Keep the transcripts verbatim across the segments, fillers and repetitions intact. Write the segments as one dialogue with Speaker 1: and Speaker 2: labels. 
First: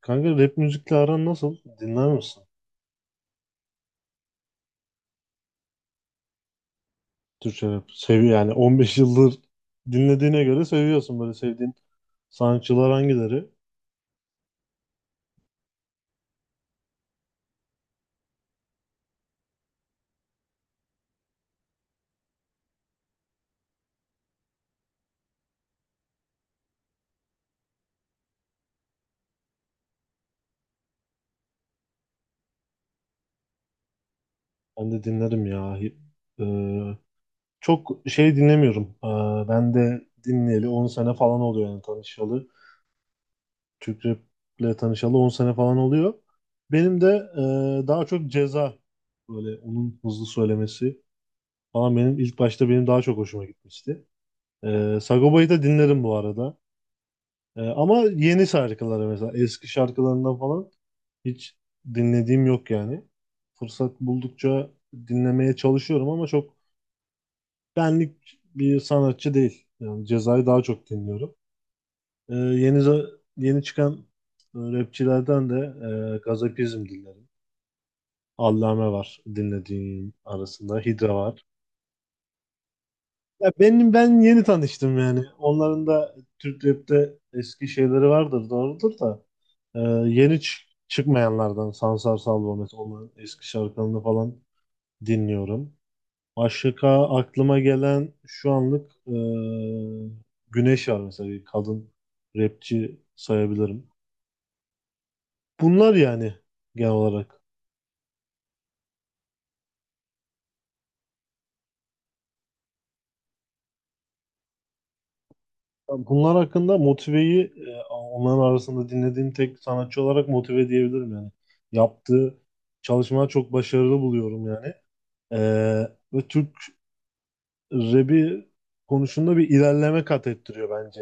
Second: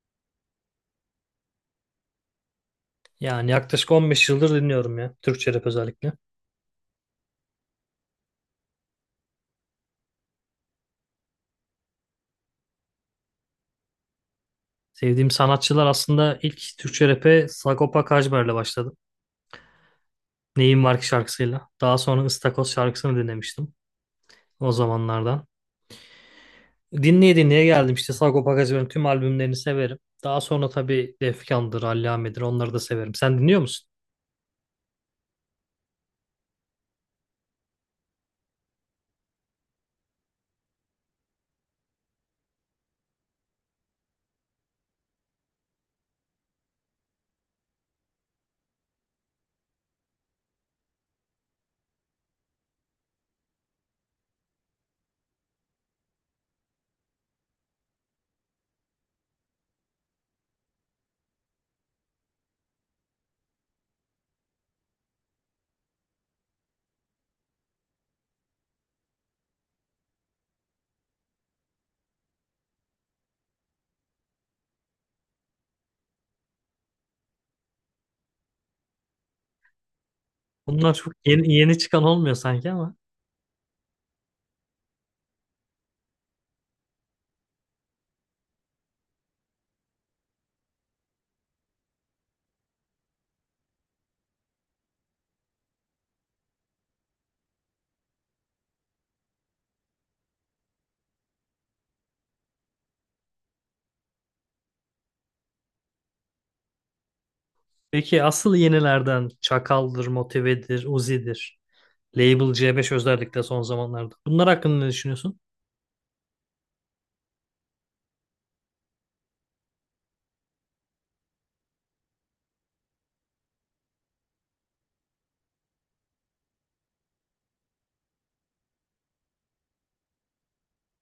Speaker 1: Kanka rap müzikle aran nasıl? Dinler misin?
Speaker 2: Yani yaklaşık on beş yıldır dinliyorum ya. Türkçe rap özellikle.
Speaker 1: Türkçe rap. Sevi yani on beş yıldır dinlediğine göre seviyorsun, böyle sevdiğin sanatçılar hangileri?
Speaker 2: Sevdiğim sanatçılar aslında ilk Türkçe rap'e Sagopa Kajmer'le başladım. Neyim Var Ki şarkısıyla. Daha sonra Istakoz şarkısını dinlemiştim o zamanlardan. Dinleye dinleye geldim işte Sagopa Kajmer'in tüm albümlerini severim. Daha sonra tabii Defkan'dır, Allame'dir, onları da severim. Sen dinliyor musun?
Speaker 1: Ben de dinlerim ya. Hi- Ee, çok şey dinlemiyorum. Ee, ben de dinleyeli on sene falan oluyor yani tanışalı. Türk raple tanışalı on sene falan oluyor. Benim de e, daha çok Ceza, böyle onun hızlı söylemesi falan, benim ilk başta benim daha çok hoşuma gitmişti. Ee, Sagopa'yı da dinlerim bu arada. Ee, ama yeni şarkıları, mesela eski şarkılarından falan hiç dinlediğim yok yani. Fırsat buldukça dinlemeye çalışıyorum ama çok benlik bir sanatçı değil. Yani Ceza'yı daha çok dinliyorum. Ee, yeni za- yeni çıkan e, rapçilerden de e, Gazapizm dinlerim. Allame var dinlediğim arasında.
Speaker 2: Bunlar çok
Speaker 1: Hidra var.
Speaker 2: yeni, yeni çıkan olmuyor sanki ama.
Speaker 1: Ya benim ben yeni tanıştım yani. Onların da Türk rap'te eski şeyleri vardır, doğrudur da. Ee, yeni çı- Çıkmayanlardan Sansar Salvo, mesela onun eski şarkılarını falan dinliyorum. Başka aklıma gelen şu anlık ee, Güneş var mesela, bir kadın rapçi sayabilirim. Bunlar yani, genel olarak.
Speaker 2: Peki asıl yenilerden Çakal'dır, Motive'dir, Uzi'dir. Label C beş özellikle son zamanlarda. Bunlar hakkında ne düşünüyorsun?
Speaker 1: Bunlar hakkında Motive'yi, ee, onların arasında dinlediğim tek sanatçı olarak Motive diyebilirim yani. Yaptığı çalışmalar çok başarılı buluyorum yani. Ee, ve Türk rap'i konusunda bir ilerleme kat ettiriyor bence.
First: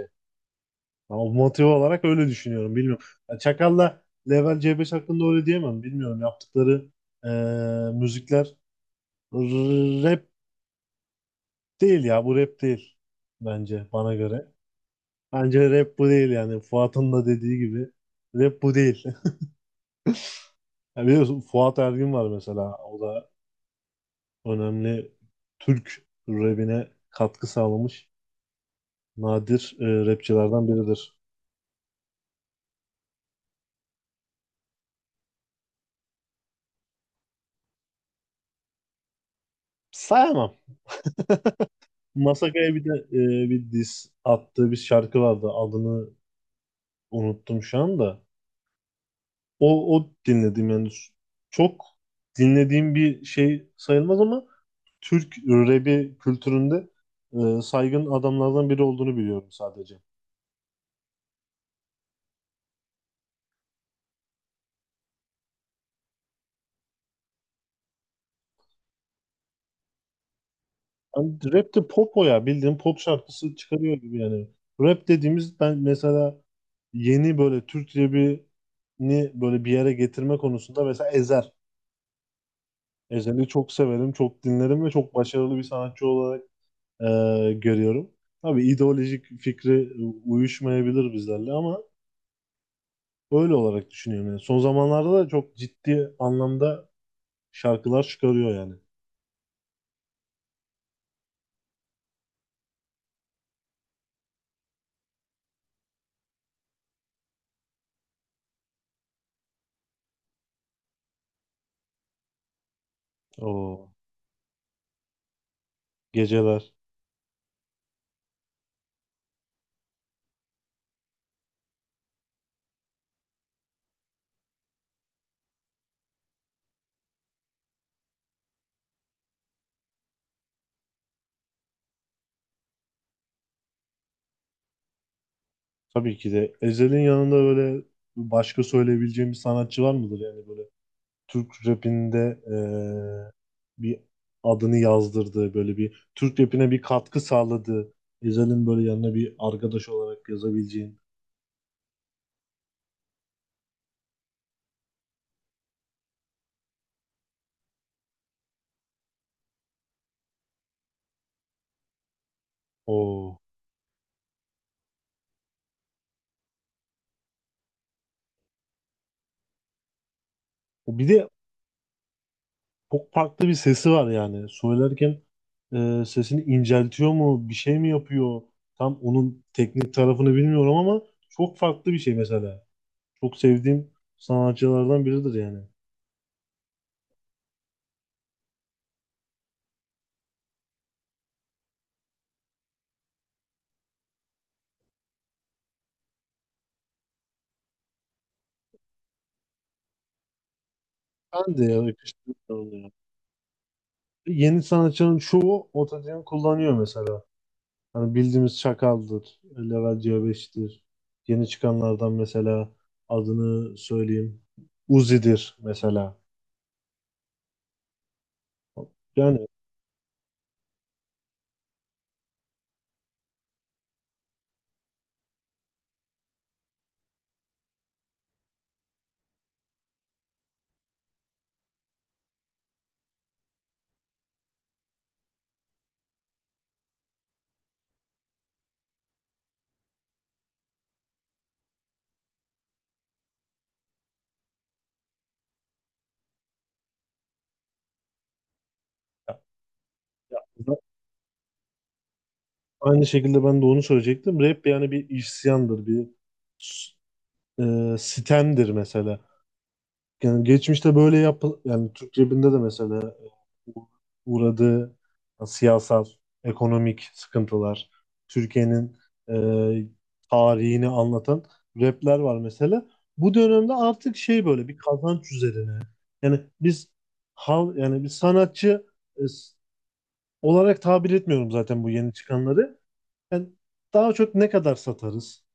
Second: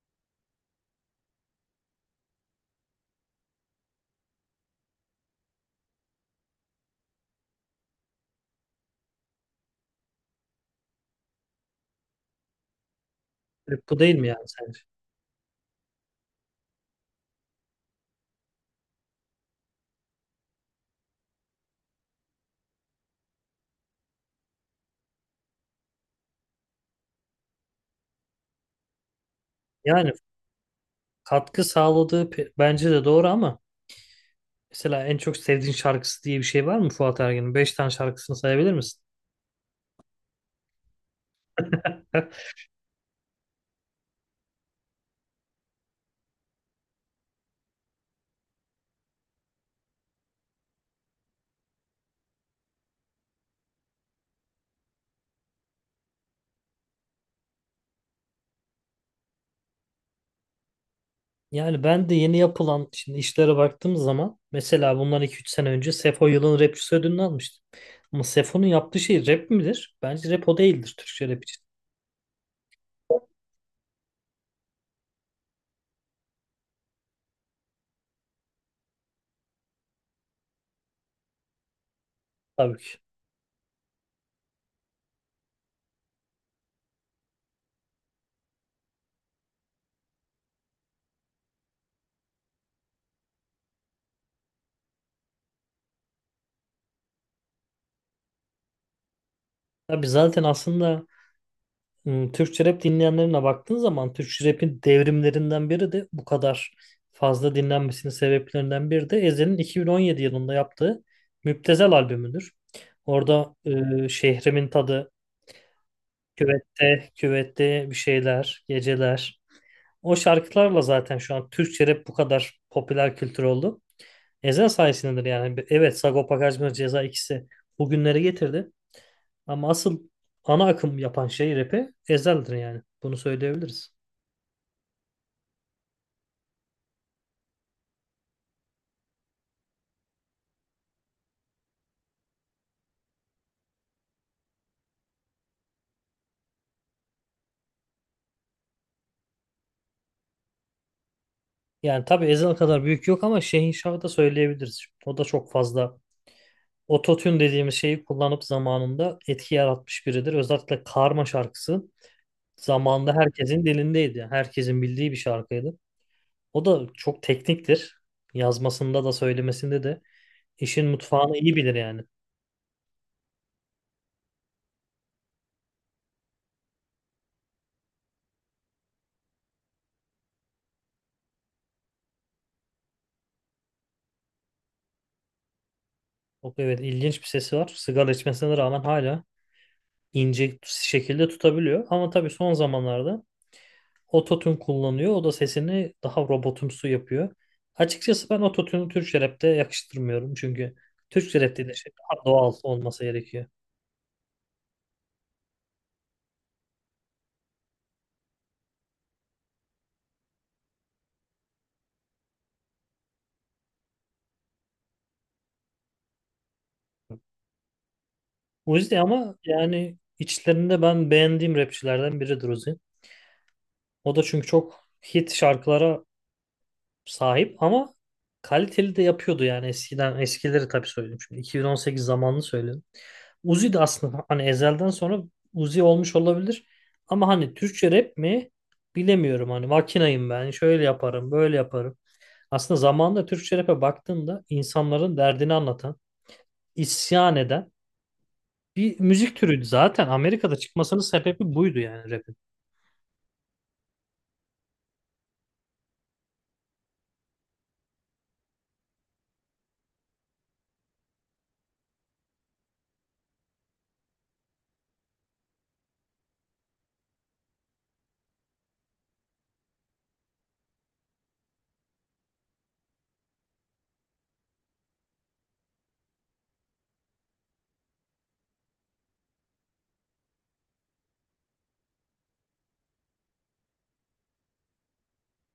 Speaker 1: Ama motive olarak öyle düşünüyorum. Bilmiyorum. Ya Çakal'la Level C beş hakkında öyle diyemem. Bilmiyorum. Yaptıkları eee, müzikler r- rap değil ya. Bu rap değil bence,
Speaker 2: Bu değil
Speaker 1: bana
Speaker 2: mi yani
Speaker 1: göre.
Speaker 2: sence?
Speaker 1: Bence rap bu değil yani. Fuat'ın da dediği gibi rap bu değil. Ya biliyorsun, Fuat Ergin var mesela. O da önemli, Türk rapine katkı sağlamış nadir e,
Speaker 2: Yani
Speaker 1: rapçilerden biridir.
Speaker 2: katkı sağladığı pe- bence de doğru, ama mesela en çok sevdiğin şarkısı diye bir şey var mı Fuat Ergen'in? Beş tane şarkısını sayabilir misin?
Speaker 1: Sayamam. Masakaya bir de e, bir diss attığı bir şarkı vardı. Adını unuttum şu anda. O, o dinledim yani. Çok dinlediğim bir şey sayılmaz ama Türk rap'i kültüründe e, saygın adamlardan biri olduğunu biliyorum sadece.
Speaker 2: Yani ben de yeni yapılan şimdi işlere baktığım zaman, mesela bundan iki üç sene önce Sefo yılın rapçisi ödülünü almıştı. Ama Sefo'nun yaptığı şey rap midir? Bence rap o değildir Türkçe
Speaker 1: Yani
Speaker 2: rap için.
Speaker 1: rap de pop o ya. Bildiğin pop şarkısı çıkarıyor gibi yani. Rap dediğimiz, ben mesela yeni böyle Türk rap'ini böyle bir yere getirme konusunda, mesela Ezer.
Speaker 2: Tabii ki.
Speaker 1: Ezel'i çok severim, çok dinlerim ve çok başarılı bir sanatçı olarak e, görüyorum. Tabii ideolojik fikri e, uyuşmayabilir bizlerle ama öyle olarak düşünüyorum. Yani son zamanlarda da çok ciddi anlamda şarkılar çıkarıyor yani.
Speaker 2: Tabii zaten aslında, Hmm, Türkçe rap dinleyenlerine baktığın zaman Türkçe rap'in devrimlerinden biri de, bu kadar fazla dinlenmesinin sebeplerinden biri de Ezhel'in iki bin on yedi yılında yaptığı Müptezel albümüdür. Orada
Speaker 1: O
Speaker 2: e, şehrimin tadı,
Speaker 1: geceler.
Speaker 2: küvette, küvette bir şeyler, geceler. O şarkılarla zaten şu an Türkçe rap bu kadar popüler kültür oldu. Ezhel sayesindedir yani. Evet, Sagopa Kajmer, Ceza ikisi bugünlere getirdi. Ama asıl ana akım yapan şey rap'i Ezhel'dir yani. Bunu söyleyebiliriz.
Speaker 1: Tabii ki de Ezel'in yanında böyle başka söyleyebileceğim bir sanatçı var mıdır yani, böyle Türk rapinde eee, bir adını yazdırdığı, böyle bir Türk rapine bir katkı sağladığı, Ezel'in böyle yanına bir arkadaş olarak yazabileceğin.
Speaker 2: Yani tabii Ezhel kadar büyük yok, ama Şehin Şah'ı da söyleyebiliriz. O da çok fazla ototune dediğimiz şeyi kullanıp zamanında etki yaratmış biridir. Özellikle Karma şarkısı zamanında
Speaker 1: O,
Speaker 2: herkesin dilindeydi. Yani herkesin bildiği bir şarkıydı. O da çok tekniktir. Yazmasında da söylemesinde de işin
Speaker 1: bir de
Speaker 2: mutfağını iyi bilir yani.
Speaker 1: çok farklı bir sesi var yani söylerken, eee, sesini inceltiyor mu bir şey mi yapıyor, tam onun teknik tarafını bilmiyorum ama çok farklı bir şey mesela, çok sevdiğim sanatçılardan biridir yani.
Speaker 2: Çok evet, ilginç bir sesi var. Sigara içmesine rağmen hala ince şekilde tutabiliyor. Ama tabii son zamanlarda ototune kullanıyor. O da sesini daha robotumsu yapıyor. Açıkçası ben ototune'u Türkçe rap'te yakıştırmıyorum. Çünkü Türkçe rap
Speaker 1: Ben de
Speaker 2: de
Speaker 1: ya
Speaker 2: şey, daha doğal
Speaker 1: yakıştırıyorum ya.
Speaker 2: olması gerekiyor.
Speaker 1: Yeni sanatçının çoğu otojen kullanıyor mesela. Hani bildiğimiz Çakal'dır, Level C beştir. Yeni çıkanlardan mesela adını söyleyeyim. Uzi'dir mesela.
Speaker 2: Uzi ama
Speaker 1: Yani
Speaker 2: yani içlerinde ben beğendiğim rapçilerden biridir Uzi. O da çünkü çok hit şarkılara sahip, ama kaliteli de yapıyordu yani eskiden, eskileri tabii söyledim, şimdi iki bin on sekiz zamanını söyledim. Uzi de aslında hani Ezel'den sonra Uzi olmuş olabilir, ama hani Türkçe rap mi bilemiyorum, hani makinayım ben, şöyle yaparım, böyle yaparım. Aslında zamanında Türkçe rap'e baktığında insanların derdini anlatan, isyan eden bir müzik
Speaker 1: ya-
Speaker 2: türüydü zaten. Amerika'da
Speaker 1: ya-
Speaker 2: çıkmasının sebebi buydu yani rap'in.
Speaker 1: aynı şekilde ben de onu söyleyecektim. Rap yani bir isyandır, bir e, sitemdir mesela. Yani geçmişte böyle yap, yani Türk cebinde de mesela e, u- uğradığı siyasal, ekonomik sıkıntılar, Türkiye'nin e, tarihini anlatan rapler var mesela. Bu dönemde artık şey, böyle bir kazanç üzerine. Yani biz hal yani bir sanatçı e, s- olarak tabir etmiyorum zaten bu yeni çıkanları. Yani daha çok ne kadar satarız?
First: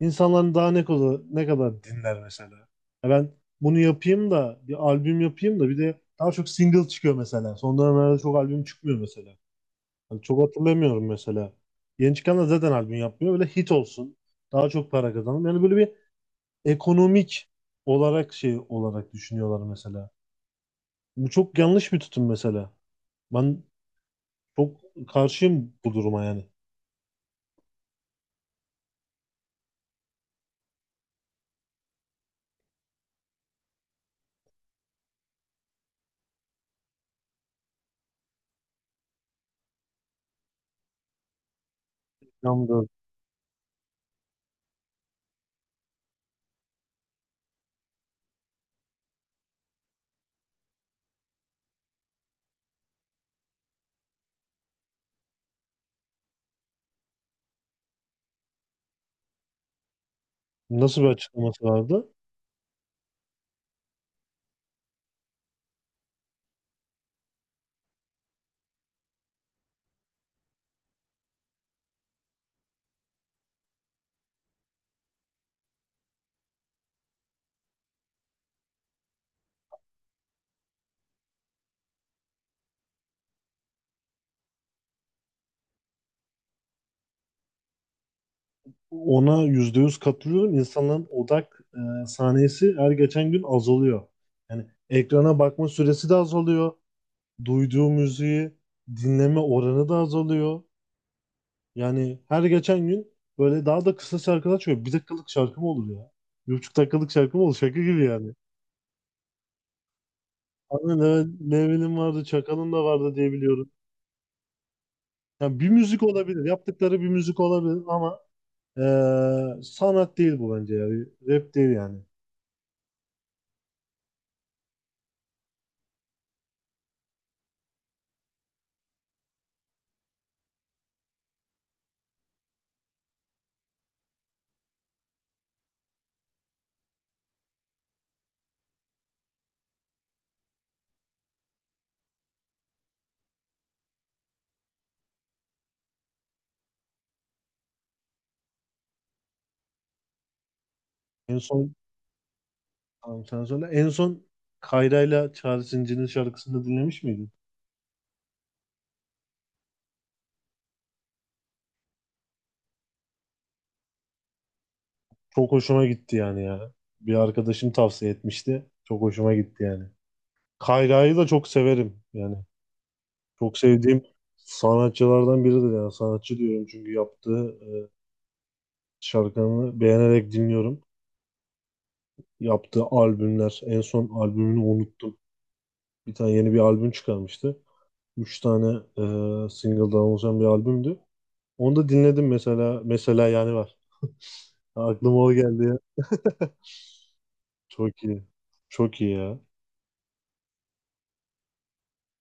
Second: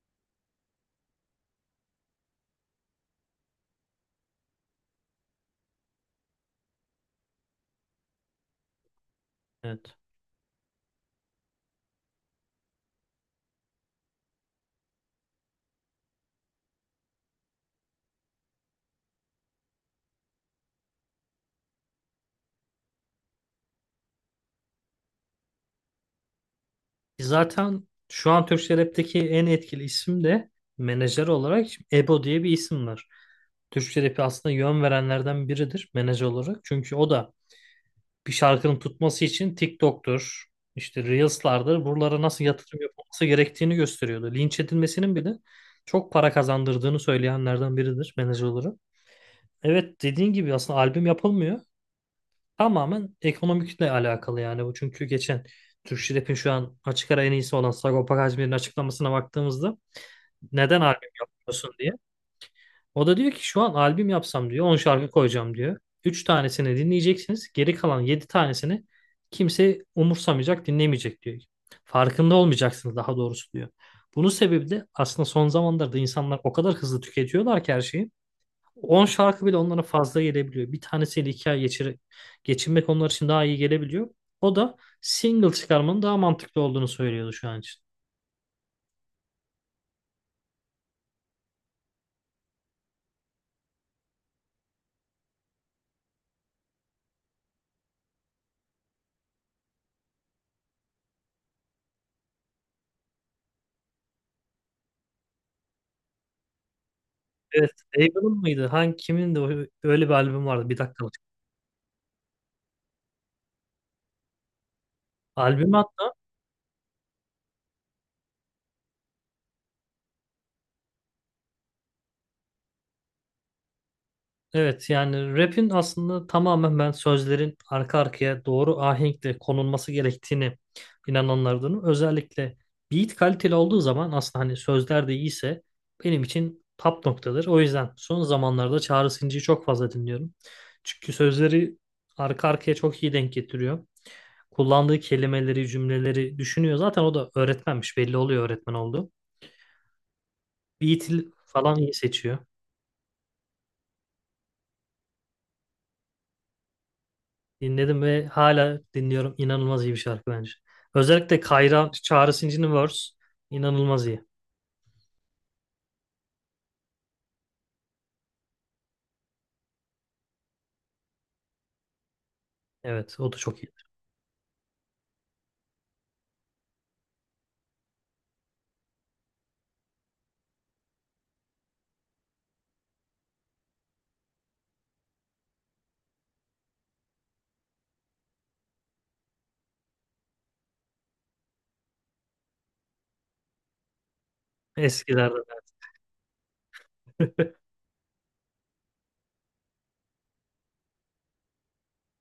Speaker 1: İnsanların daha ne kadar, ne kadar dinler mesela. Ya ben bunu yapayım da, bir albüm yapayım da, bir de daha çok single çıkıyor mesela. Son dönemlerde çok albüm çıkmıyor mesela.
Speaker 2: Evet.
Speaker 1: Hani çok hatırlamıyorum mesela. Yeni çıkan da zaten albüm yapmıyor. Böyle hit olsun, daha çok para kazanalım. Yani böyle bir ekonomik olarak şey olarak düşünüyorlar mesela. Bu çok yanlış bir tutum mesela. Ben çok karşıyım bu duruma yani.
Speaker 2: E, Zaten şu an Türkçe rap'teki en etkili isim de menajer olarak Ebo diye bir isim var. Türkçe rap'i aslında yön verenlerden biridir menajer olarak. Çünkü o da bir şarkının tutması için TikTok'tur, işte Reels'lardır. Buralara nasıl
Speaker 1: Yanda
Speaker 2: yatırım yapılması gerektiğini gösteriyordu. Linç edilmesinin bile çok para kazandırdığını söyleyenlerden biridir menajer olarak. Evet, dediğin gibi aslında albüm yapılmıyor. Tamamen ekonomikle alakalı yani bu. Çünkü geçen Türk Rap'in şu an açık ara en iyisi olan Sagopa Kajmer'in açıklamasına baktığımızda, neden
Speaker 1: nasıl bir
Speaker 2: albüm
Speaker 1: açıklaması
Speaker 2: yapmıyorsun diye.
Speaker 1: vardı?
Speaker 2: O da diyor ki şu an albüm yapsam, diyor, on şarkı koyacağım, diyor. Üç tanesini dinleyeceksiniz. Geri kalan yedi tanesini kimse umursamayacak, dinlemeyecek, diyor. Farkında olmayacaksınız daha doğrusu, diyor. Bunun sebebi de aslında son zamanlarda insanlar o kadar hızlı tüketiyorlar ki her şeyi. on şarkı bile onlara fazla gelebiliyor. Bir tanesiyle iki ay geçir, geçinmek onlar için daha iyi gelebiliyor. O da single çıkarmanın daha mantıklı olduğunu söylüyordu şu an için.
Speaker 1: Ona yüzde yüz katılıyorum. İnsanların odak e, saniyesi her geçen gün azalıyor. Yani ekrana bakma süresi de azalıyor. Duyduğu müziği dinleme oranı da azalıyor. Yani her geçen gün böyle daha da kısa şarkılar çıkıyor. Bir dakikalık şarkı mı olur ya? Bir buçuk dakikalık şarkı mı olur?
Speaker 2: Evet,
Speaker 1: Şaka gibi
Speaker 2: Eagle'ın
Speaker 1: yani.
Speaker 2: mıydı? Hangi, kimin de öyle bir albüm vardı? Bir
Speaker 1: Hani
Speaker 2: dakikalık.
Speaker 1: Leve- Level'in vardı, Çakal'ın da vardı diye biliyorum. Yani bir
Speaker 2: Albüm at.
Speaker 1: müzik olabilir, yaptıkları bir müzik olabilir ama eee, sanat değil bu bence ya. Bir rap değil yani.
Speaker 2: Evet yani rap'in aslında tamamen ben sözlerin arka arkaya doğru ahenkle konulması gerektiğini inananlardanım. Özellikle beat kaliteli olduğu zaman aslında hani sözler de iyiyse benim için top noktadır. O yüzden son zamanlarda Çağrı Sıncı'yı çok fazla dinliyorum. Çünkü sözleri arka arkaya çok iyi denk getiriyor. Kullandığı kelimeleri, cümleleri düşünüyor. Zaten o da öğretmenmiş, belli oluyor öğretmen olduğu. Beat
Speaker 1: En son,
Speaker 2: falan iyi seçiyor.
Speaker 1: tamam sen söyle. En son Kayra'yla Çağrı Zincir'in şarkısını dinlemiş miydin?
Speaker 2: Dinledim ve hala dinliyorum. İnanılmaz iyi bir şarkı bence. Özellikle Kayra Çağrı Sinci'nin verse inanılmaz iyi.
Speaker 1: Çok hoşuma gitti yani ya. Bir arkadaşım tavsiye etmişti. Çok hoşuma gitti yani. Kayra'yı da çok severim yani.
Speaker 2: Evet, o da
Speaker 1: Çok
Speaker 2: çok iyi.
Speaker 1: sevdiğim sanatçılardan biridir yani, sanatçı diyorum çünkü yaptığı e, şarkılarını beğenerek dinliyorum. Yaptığı albümler, en son albümünü unuttum. Bir tane yeni bir albüm çıkarmıştı. Üç tane e, single'dan oluşan bir albümdü. Onu da dinledim mesela. Mesela yani var. Aklıma o
Speaker 2: Eskilerden.
Speaker 1: geldi ya. Çok iyi. Çok iyi ya.